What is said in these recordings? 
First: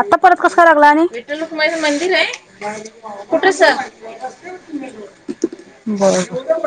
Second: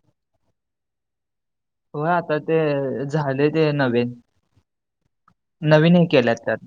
आता परत कस काय लागला आणि? रुक्माईचं हो मंदिर आहे आता ते झाले कुठं ते सर नवीन. नवीन हे बर केल्यात त्यात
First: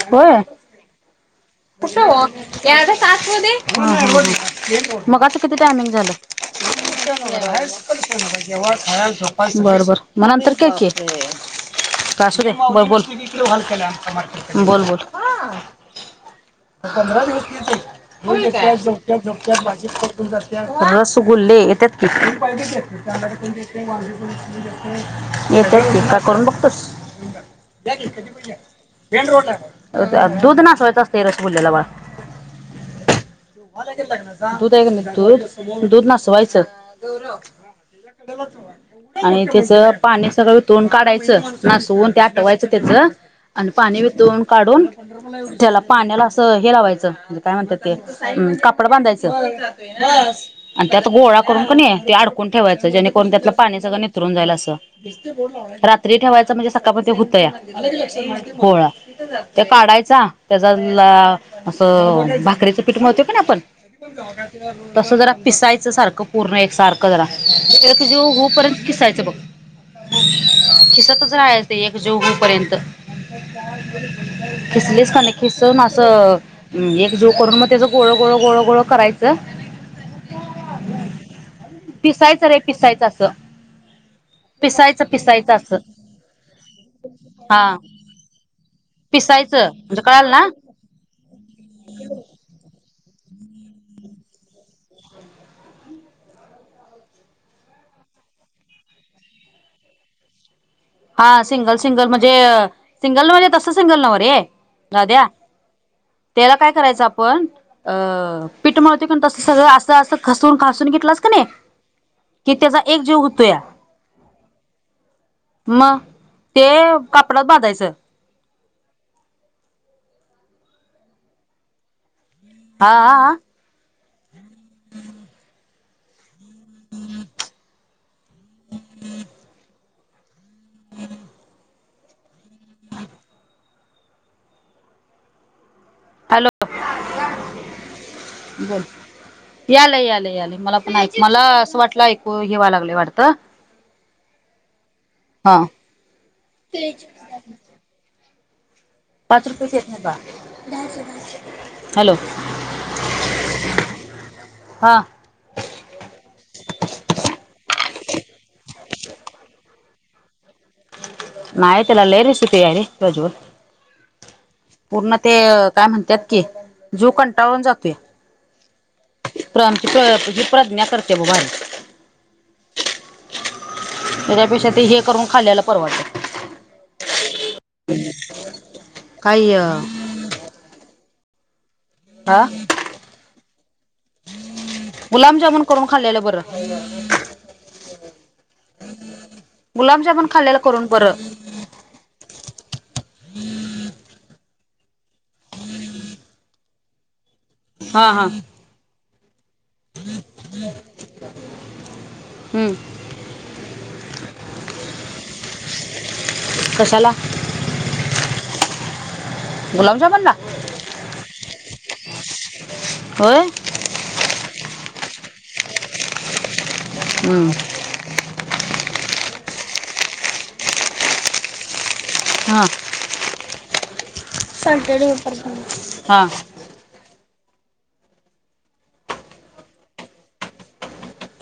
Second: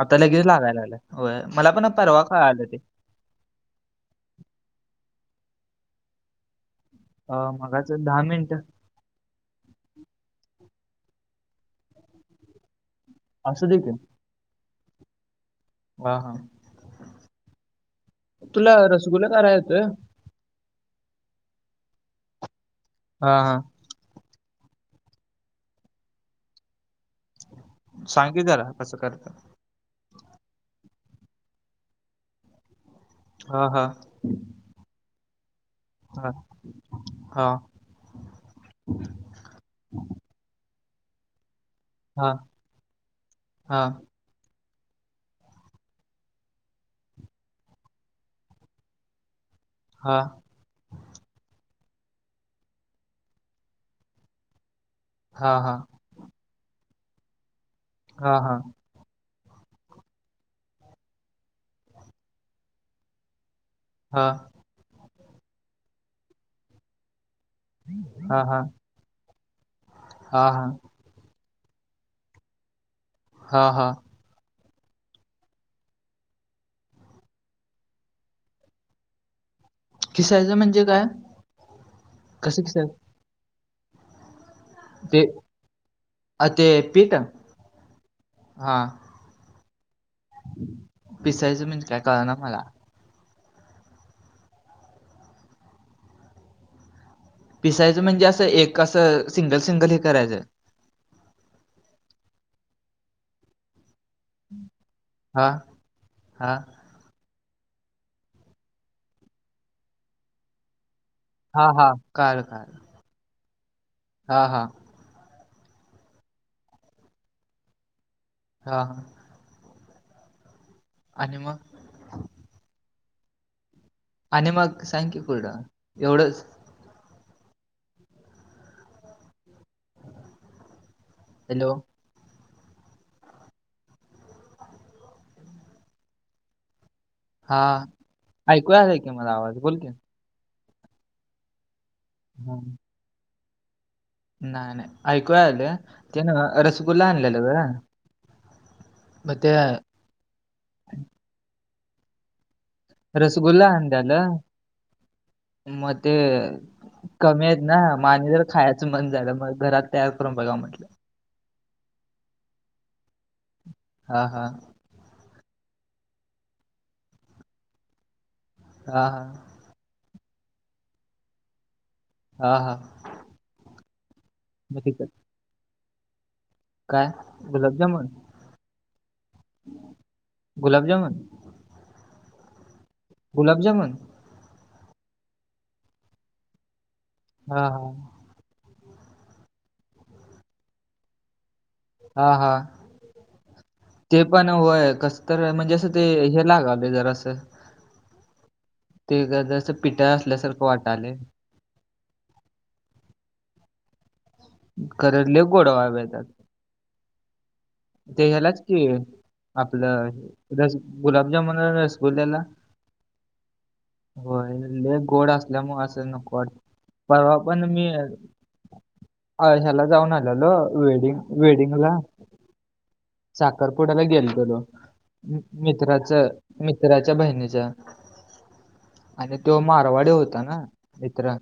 आता होय लगेच लागायला लागल्या होय. मला पण परवा कळालं ते. चाकू दे मग आता किती टायमिंग झालं? अं, मगाच दहा मिनिटं केव्हा खायल तो [unintelligible] बरं बर मग नंतर के कि काय असूदे बर बोल. असू दे की बोल बोल. हा हा. पंधरा दिवस तुला घेते झपट्यात रसगुल्ला कराय झपट्यात येतोय भाजी [unintelligible] रसगुल्ले येत्यात कि. हा हा येत्यात कि काय करून बघतोस? या कि कधी सांग की पण या जरा कसं मेन करतात रोड ला आहे [unintelligible] दुध नासवायचं असतंय रसगुल्याला बाळ हा हा [unintelligible] दूध हा नासवायचं हा आणि त्याच पाणी सगळं वीतरून काढायचं नासवून ते हा आटवायचं त्याच आणि हा पाणी वितून काढून त्याला पाण्याला असं हे लावायचं म्हणजे काय म्हणतात ते अ कापड बांधायचं. हा आणि त्यात गोळा करून कणी ते अडकून ठेवायचं जेणेकरून त्यातलं पाणी सगळं नितळुन जाईल असं. हा हा रात्री ठेवायच म्हणजे सकाळ पर्यंत ते होतया हा हा गोळा. ते काढायचा त्याचा असं भाकरीच पीठ मळतोय कनी आपण हा तस जरा पिसायचं सारखं पूर्ण एक सार जरा [unintelligible] त्याला जे हा हा होऊ हा पर्यंत खिसायचं बघ हा खिसतच रायच ते एकजीव होऊ पर्यंत हा हा खिसलीस कनी खिसवून असं एक जीव करून मग त्याच गोळ गोळ गोळ गोळ करायचं. किसायचं म्हणजे काय पिसायचं रे किसायचं अस पिसायचं ते पिसायचं अस अ, ते पीठ हा. हा पिसायचं कळाल ना पिसायचं म्हनजी काय कळना मला. पिसायचं म्हणजे असं एक असं सिंगल सिंगल हे करायचं. हा सिंगल सिंगल म्हणजे सिंगल म्हणजे तस सिंगल नवरे दाद्या हा हा त्याला काय करायचं आपण अ पीठ मळतय कणी तस सगळ असं असं खसवून खासून घेतलाच हा हा कळालं कळालं. एक जीव होतोया. हा हा. मग ते कापडात बांधायचं. हा आ. आणि मग हा हा आ आणि मग सांग की पुढं एवढंच हॅलो. [inaudible] [unintelligible] हॅलो हा ऐकू बोल आलाय की मला आवाज बोल की यालय यालय यालय मला नाही मला असं वाटलं ऐकू हा. हे व्हाय लागलय वाटत. नाही नाही ऐकू यालय ते नव रसगुल्ला आणलेला ग. मग पाच ते रुपयाची येत नाही बाल हॅलो. रसगुल्ला आणल्याल हा म ते कमी आहेत ना मग आणि जरा खायचं मन झालं मग घरात तयार करून बघा म्हटलं नाही त्याला लय रेसिपी हाये रे प्रज्वल. हा हा. पूर्ण ते काय म्हणतात की जीव कंटाळून जातोय. हा हा. [unintelligible] प्रज्ञा करते बग भारी. हा हा. त्याच्यापेक्षा मग ते हे तिकट करून खाल्ल्याला परवडतं. काय गुलाबजामुन काय गुलाबजामुन? हा. गुलाब जामुन? गुलाबजामुन करून खाल्लेलं बरं. हा हा. गुलाबजामन खाल्लेला करून बर. हा हा. ते पण होय कस तर म्हणजे असं ते हे लागालय जरासं हा हा. ते जजस पिठा असल्या सारख वाटालय. हम्म. खर लय गोडवा हाय बाई त्यात. कशाला? ते ह्यालाच की आपलं गुलाबजामुनला रस गुलाबजामुन रसगुल्याला होय होय ले गोड असल्यामुळे असे नको वा परवा हम्म पण मी अ ह्याला जाऊन आलेलो वेडिंग वेडिंगला. हां. साखरपुड्याला गेलतलो पेपर मित्राच हा मित्राच्या बहिणीच्या. आणि तो मारवाडी होता ना मित्र.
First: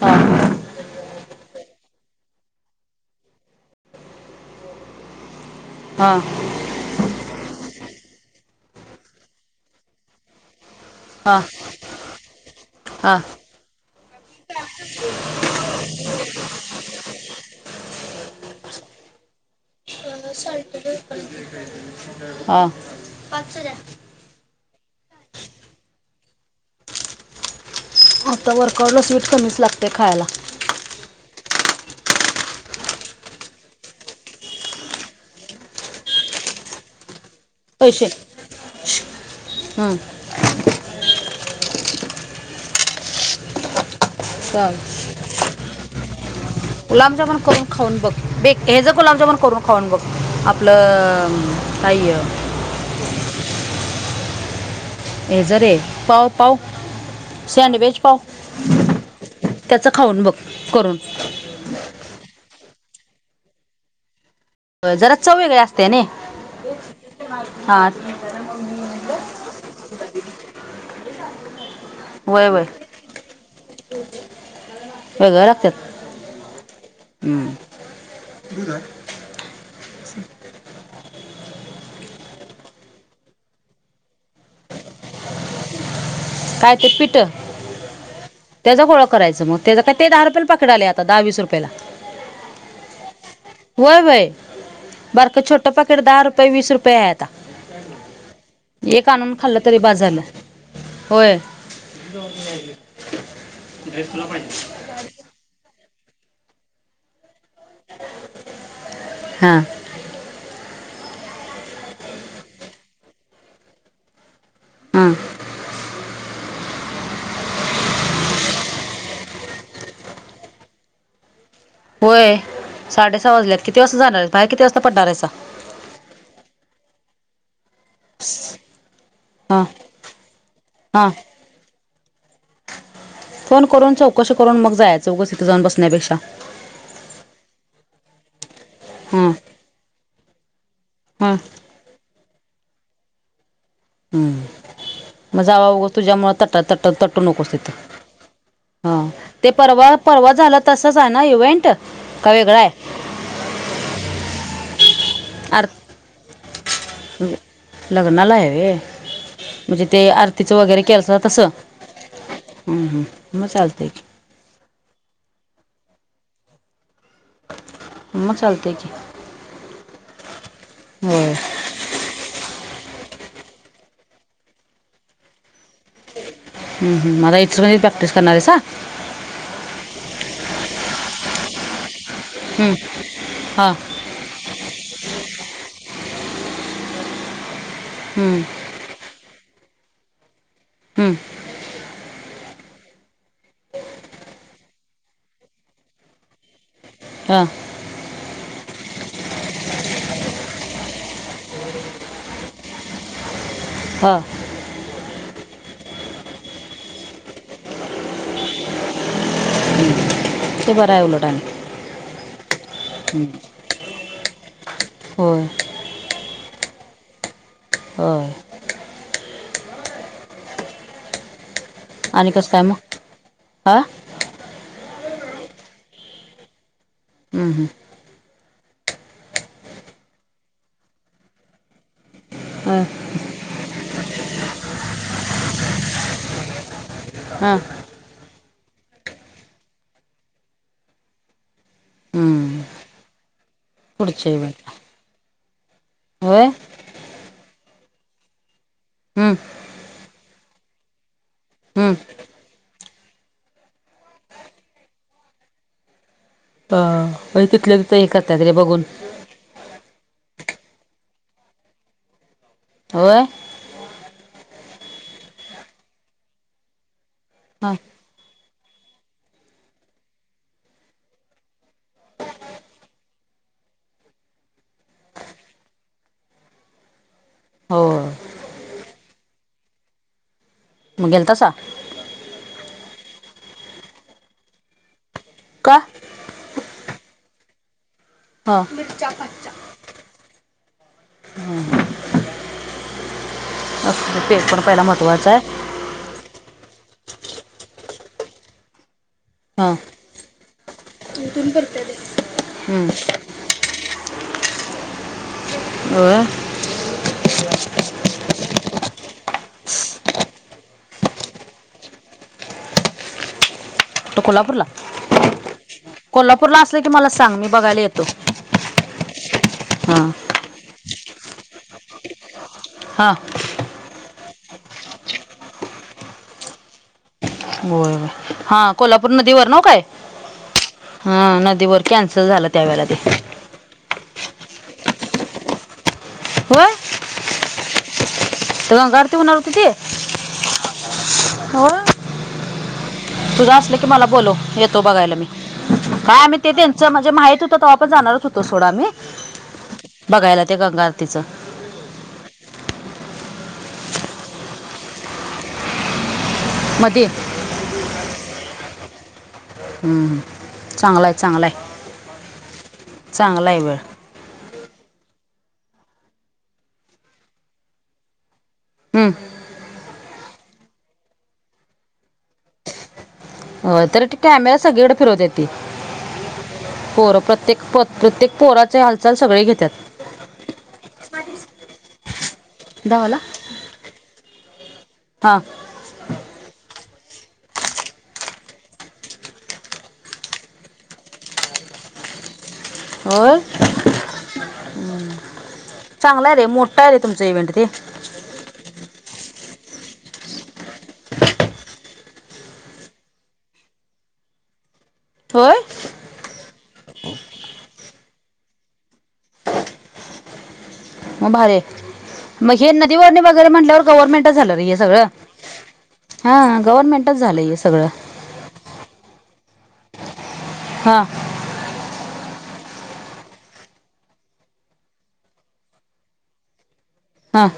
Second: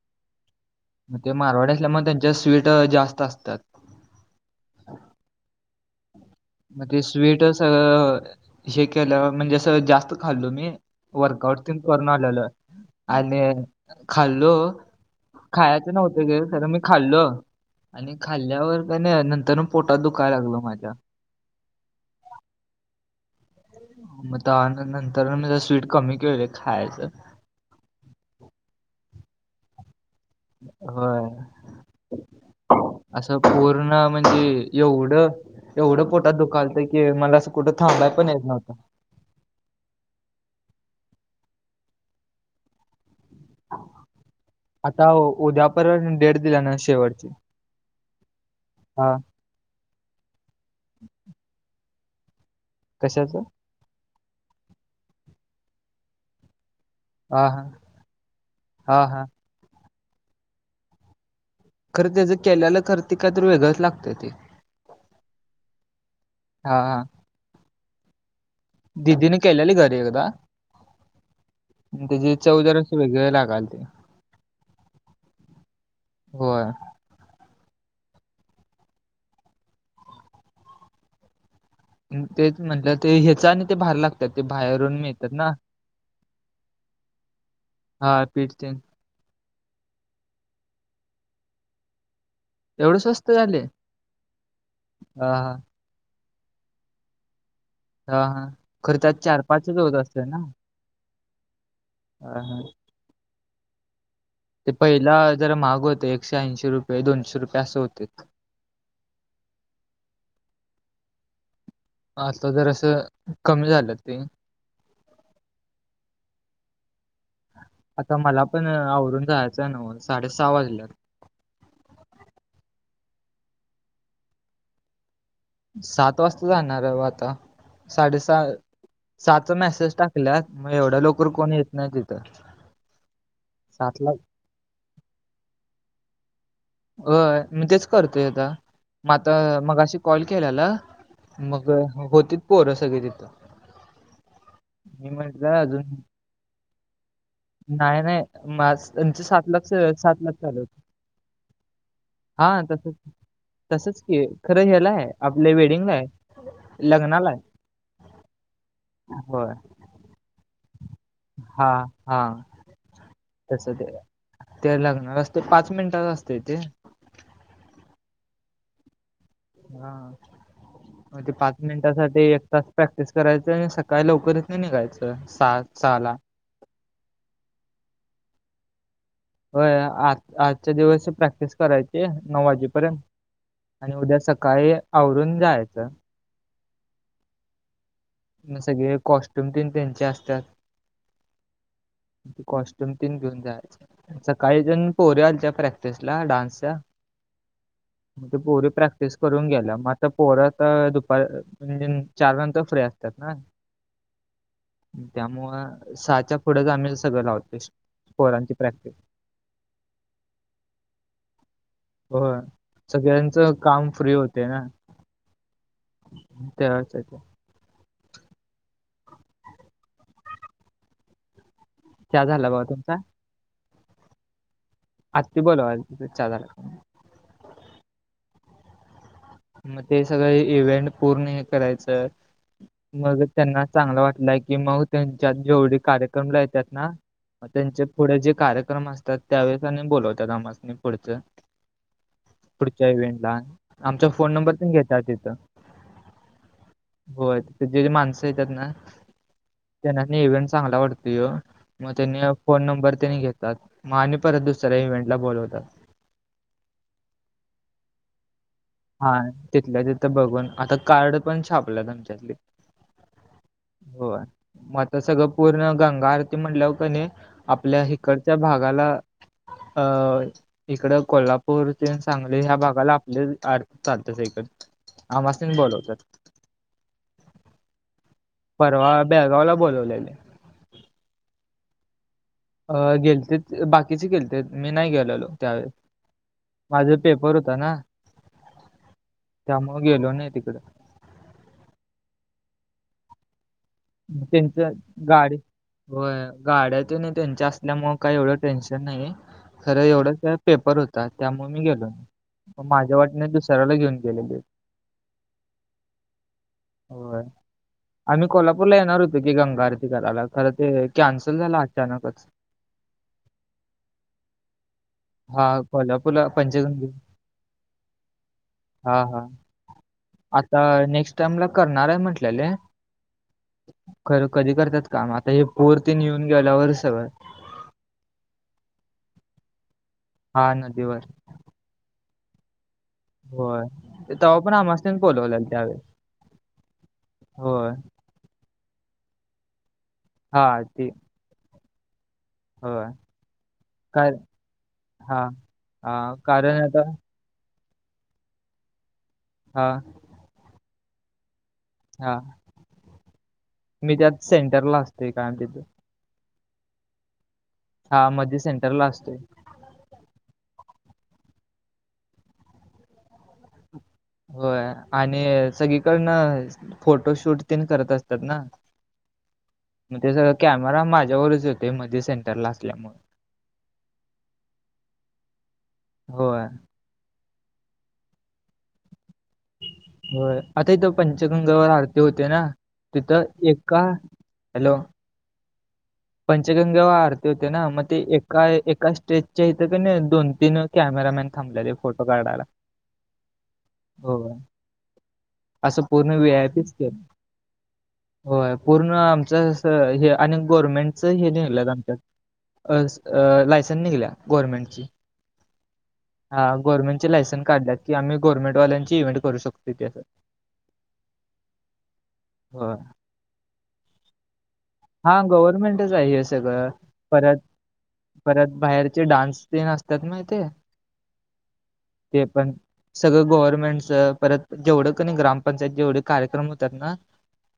हा मग ते मारवाडी असल्यामुळ त्यांच्यात स्वीट जास्त असतात. हा. मणजे स्वीट सगळं हे केलं म्हणजे अस जास्त खाल्लो मी. हा वर्कआउट तेन करून आलेलं हा आणि खाल्लो खायचं नव्हत ग खर मी खाल्लो. आणि खाल्ल्यावर कनी नंतर पोटात दुखायला लागलं माझ्या. हा पाच [unintelligible] मग त्या नंतर मी जरा स्वीट कमी केलं खायचं. आता वरकवलं स्वीट कमीच लागते खायला. होय. असं पूर्ण म्हणजे एवढं एवढं पोटात दुखालतं की मला असं कुठं पैसे थांबलाय पण येत नव्हं हम्म. आता उ- उद्या परत डेट दिल्या ना शेवटची. गुलाबजामन करून खाऊन बघ बेक हे ज हा गुलामजामून करून खाऊन बघ आपलं काय हे कशाचं? हे ज रे पाव पाव हा हा सँडविच पाव हा हा त्याचं खाऊन बघ करून. खरं त्याचं केल्याला खरं काय तर वेगळंच लागतंय ते. जरा चव वेगळे असते नयी. हा हा दिदीने केल्याली घरी एकदा. त्याची वय चव वय जरास वेगळी लागालती. वेगळ लागतात होय हम. तेच म्हंटलं ते ह्याचं आणि ते भारी लागतात ते बाहेरून मिळतात ना काय ते पिठ हा पीठ ते त्याचा गोळा करायचं मग. त्याच काय ते दहा रुपयाला पाकिट आले आता दहा वीस रुपयाला. एवढं स्वस्त झाले होय होय हा बारक हा छोट पाकिट दहा रुपये वीस रुपयात हा हा खरं एक त्यात आणून चार खाल्लं तरी पाचच होत बास झाल. असते ना होय. हा हा ते पहिला जरा महाग होत एकशे ऐंशी रुपये दोनशे रुपये असं होतीत. हा. आता जरासं कमी झालं ते. हां. आता मला पण आवरून जायचं आहे नव साडे सहा वाजल्यात. होय साडे साह वाजल्यात किती वाजता जाणार आहे बाहेर किती वाजता पडणार आहेसा. सात वाजता जाणार हाय बगा आता. साडे सहा सहा च हां मेसेज टाकल्यात मग एवढ्या हां लवकर कोण येत नाय तिथ. फोन करून चौकशी करून मग जायच उगच तिथे जाऊन बसण्यापेक्षा. होय मी तेच करतोय आता मग हां आता मगाशी कॉल केल्याला हां मग होतीत पोरं सगळी तिथ. हम् मग जावा उगच तुझ्यामुळे तट [unintelligible] तट तटू नकोस तिथ नाही नाही मा- हा त्यांचं सात ते लाख परवा सात परवा लाख झाला चालू होतं. तसच आहे ना इव्हेंट? काय हा वेगळ्याय? तसंच तसंच की खरं ह्यालाय आपले आर वेडिंग आहे लग्नाला आहे लग्नाला आहे वे होय. म्हणजे ते आरतीचं वगैरे केलता तसं हा हा हम हम मग चालतंय. त्यायला लागणार असते पाच मिनिटाच असते तेे. मग चालतंय की. हम होय पा [unintelligible] मिनिटासाठी एक तास प्रॅक्टिस करायच आणि सकाळी लवकरच निघायचं सहा सहा ला हम हम मला इथं वरी प्रॅक्टिस करणारे सा होय आज आजच्या दिवसच प्रॅक्टिस करायची ए नऊ हं, वाजेपर्यंत हां आणि उद्या सका काय आवरून जायचं हम्म मग सगळे कॉस्ट्यूम तीन त्यांचे असतात. हम्म कॉस्ट्युम तीन घेऊन जायचे सकाळीजण पोऱ्या आलत्या प्रॅक्टिस ला डान्सच्या हा ते पोरी प्रॅक्टिस करून गे ल्या मग आता पोरं त दुपारी [unintelligible] चार नंतर फ्री असतात ना हां त्यामुळं सहाच्या पुढेच आम्ही सगळं लावतो पोरांची प्रॅक्टिस ते बर आहे उलट आणि होय हं. सगळ्यांचं काम फ्री होते ना. होय तेव्हाचे ते हो य चहा आणि झाला कसं काय बघा तुमचा? मग आ आजचि बोल आ [unintelligible] हम् हम् मग ते सगळे इव्हेंट पूर्ण हे करायचं आहे. हां मग त्यांना चांगला वाटलंय की मग त्यांच्यात जेवढे कार्यक्रम ला येत्यात ना मग हां त्यांचेत पुढे जे कार्यक्रम असतात त्यावेळेस आणि बोलवतात आमासनी पुढचं हं पुढच्या इव्हेंटला आमचा पुढच्या फोन नंबर इव्हेंटला पण घेतलाय तिथं होय होय ते जे माणसं ये त्यांना हम्म त्यांना न्यु इव्हेंट चांगला वाटतुयो मग हम्म त्यांला फोन नंबर त्यांनी घेतात मग आणि परत दुसऱ्या इव्हेंटला बोलवतात. अ होय तिथल्या तिथं हे करत्यात रे बघून हा तिथल्या तिथं बघून आता कार्ड पण छापलं तुमच्यातली होय होय... म आता सगळं पूर्ण गंगा आरती म्हणल्या ओ का नाही ह आपल्या हिकडच्या भागाला अ इकडं कोल्हापूर ते सांगली ह्या भागाला आपले आर तात्याच्या इकड आमस् नि बोलवतात. होव परवा ब्याळगाव ला बोलवलेले मंग गेलतासा अ गेलथेत बाकीचे गेलथेत मी नाही गेलेलो त्यावेळेस का माझे पेपर होता ना हा [unintelligible] हा मग गेलो नाही तिकडं हम [inaudible] त्यांचच गाडी होय गाड्या तेनी त्यांच्या असल्यामुळे काही एवढं टेन्शन नाही हा खरं एवढंच पेपर होता त्यामुळे मी गेलो मग हम्म माझ्या वाटनीच दुसऱ्याला घेऊन गेल. होय? होय आम्ही कोल्हापूर कोल्हापूर ला येणार होतं की गंगा आरती करायला खरं ते कॅन्सल झालं अचानकच. तू कोल्हापूरला कोल्हापूरला असल की मला सांग मी बघायला येतो. हा हा हां आता नेक्स्ट टाईम ला करणार आहे म्हटलेले हा. खरं कधी करतात काय आता हे पोर तेनी येऊन गेल्यावरच सगळ. होय हा कोल्हापूर नदीवर नव काय? हा नदीवर. हा नदीवर कॅन्सल झाल त्यावेळेला ते. होय ते तवा पण आम्हासनीच बोलवलेल त्यावे होय? होय. तिथं गंगा आरती होणार होती ती? हा ते. होय? हो. तुझा असल की मला बोलव येतो बघायला मी हां. हा काय आम्ही ते कारण आता त्यांच म्हणजे माहित होत त तवा पण जाणारच होतो सोडा मी. हा. बघायला ते गंगा आरतीचं. हा मी त्यात सेंटरला असतोय काण तिथून मध्ये हा मध्ये सेंटर ला असतोय. हम्म चांगलाय चांगलाय चांगला आहे वेळ. होय आणि सगळीकडन फोटोशूट तेन करत असतात ना. हम. मग ते सगळं कॅमेरा माझ्यावरच येतोय मध्ये सेंटरला असल्यामुळ. हो तर कॅमेरा सगळीकडे फिरवता येते. होय पोर प्रत्येक प्रत्येक पोराचे हालचाल सगळे घेतात. हो आता इथं पंचगंगावर आरती होते ना धावाला तिथं एका हॅलो. हा. पंचगंगेव आरती होते ना मग ते एका एका स्टेजच्या इथं का नाही दोन तीन कॅमेरामॅन थांबलेले फोटो काढायला. होय? होय असं पूर्ण चांगला आहे रे व्हीआयपीच मोठा केलं आहे रे तुमच इव्हेंट ते. होय पूर्ण आमच अस हे आणि गवर्नमेंट हे निघलंत आमच्या लायसन निघल्या गव्हर्नमेंटची होय? हा गव्हर्मेंटची लायसन काढल्या ती आम्ही गव्हर्नमेंट वाल्यांची इव्हेंट करू शकतो [inaudible] [unintelligible] मग भावे, मग हे होय नदीवर्णी वगैरे म्हटल्यावर गव्हर्नमेंटच झालं र हे सगळं. हा गव्हर्नमेंटच आहे हे हा सगळं गव्हर्नमेंटच परत झालंय हे सगळं. परत बाहेरचे डान्स [unintelligible] असतात ना इथे. हा. ते पण सगळं गव्हर्नमेंटचं परत जेवढं तुम्ही ग्रामपंचायत जेवढे कार्यक्रम होतात ना, हं.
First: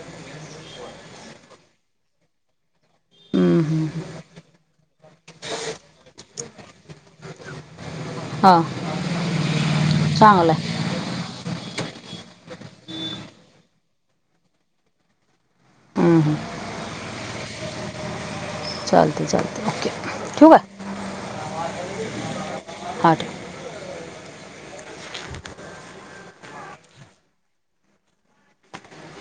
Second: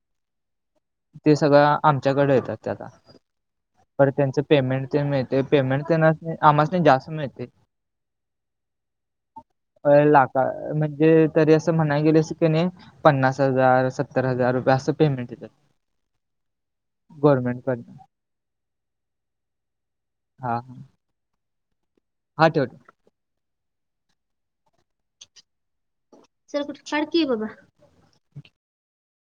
ते सगळं आमच्याकडे येतात ते आता. हम्म, हम्म. परत त्यांचं पेमेंट ते मिळते पेमेंट त्यांना अम्हासनी जास्त मिळते. हा [unintelligible] चांगलं आहे म्हणजे तरी असं म्हणाय गेलो असतो की नई पन्नास हजार, सत्तर हजार रुपये असं पेमेंट देत्यात. ह्म हम्म. गवर्नमेंट पण चालतंय चालतंय ओके. ठेवू का हा. हा ठेव आठ चल ऊठ शाळेत कि बाबा.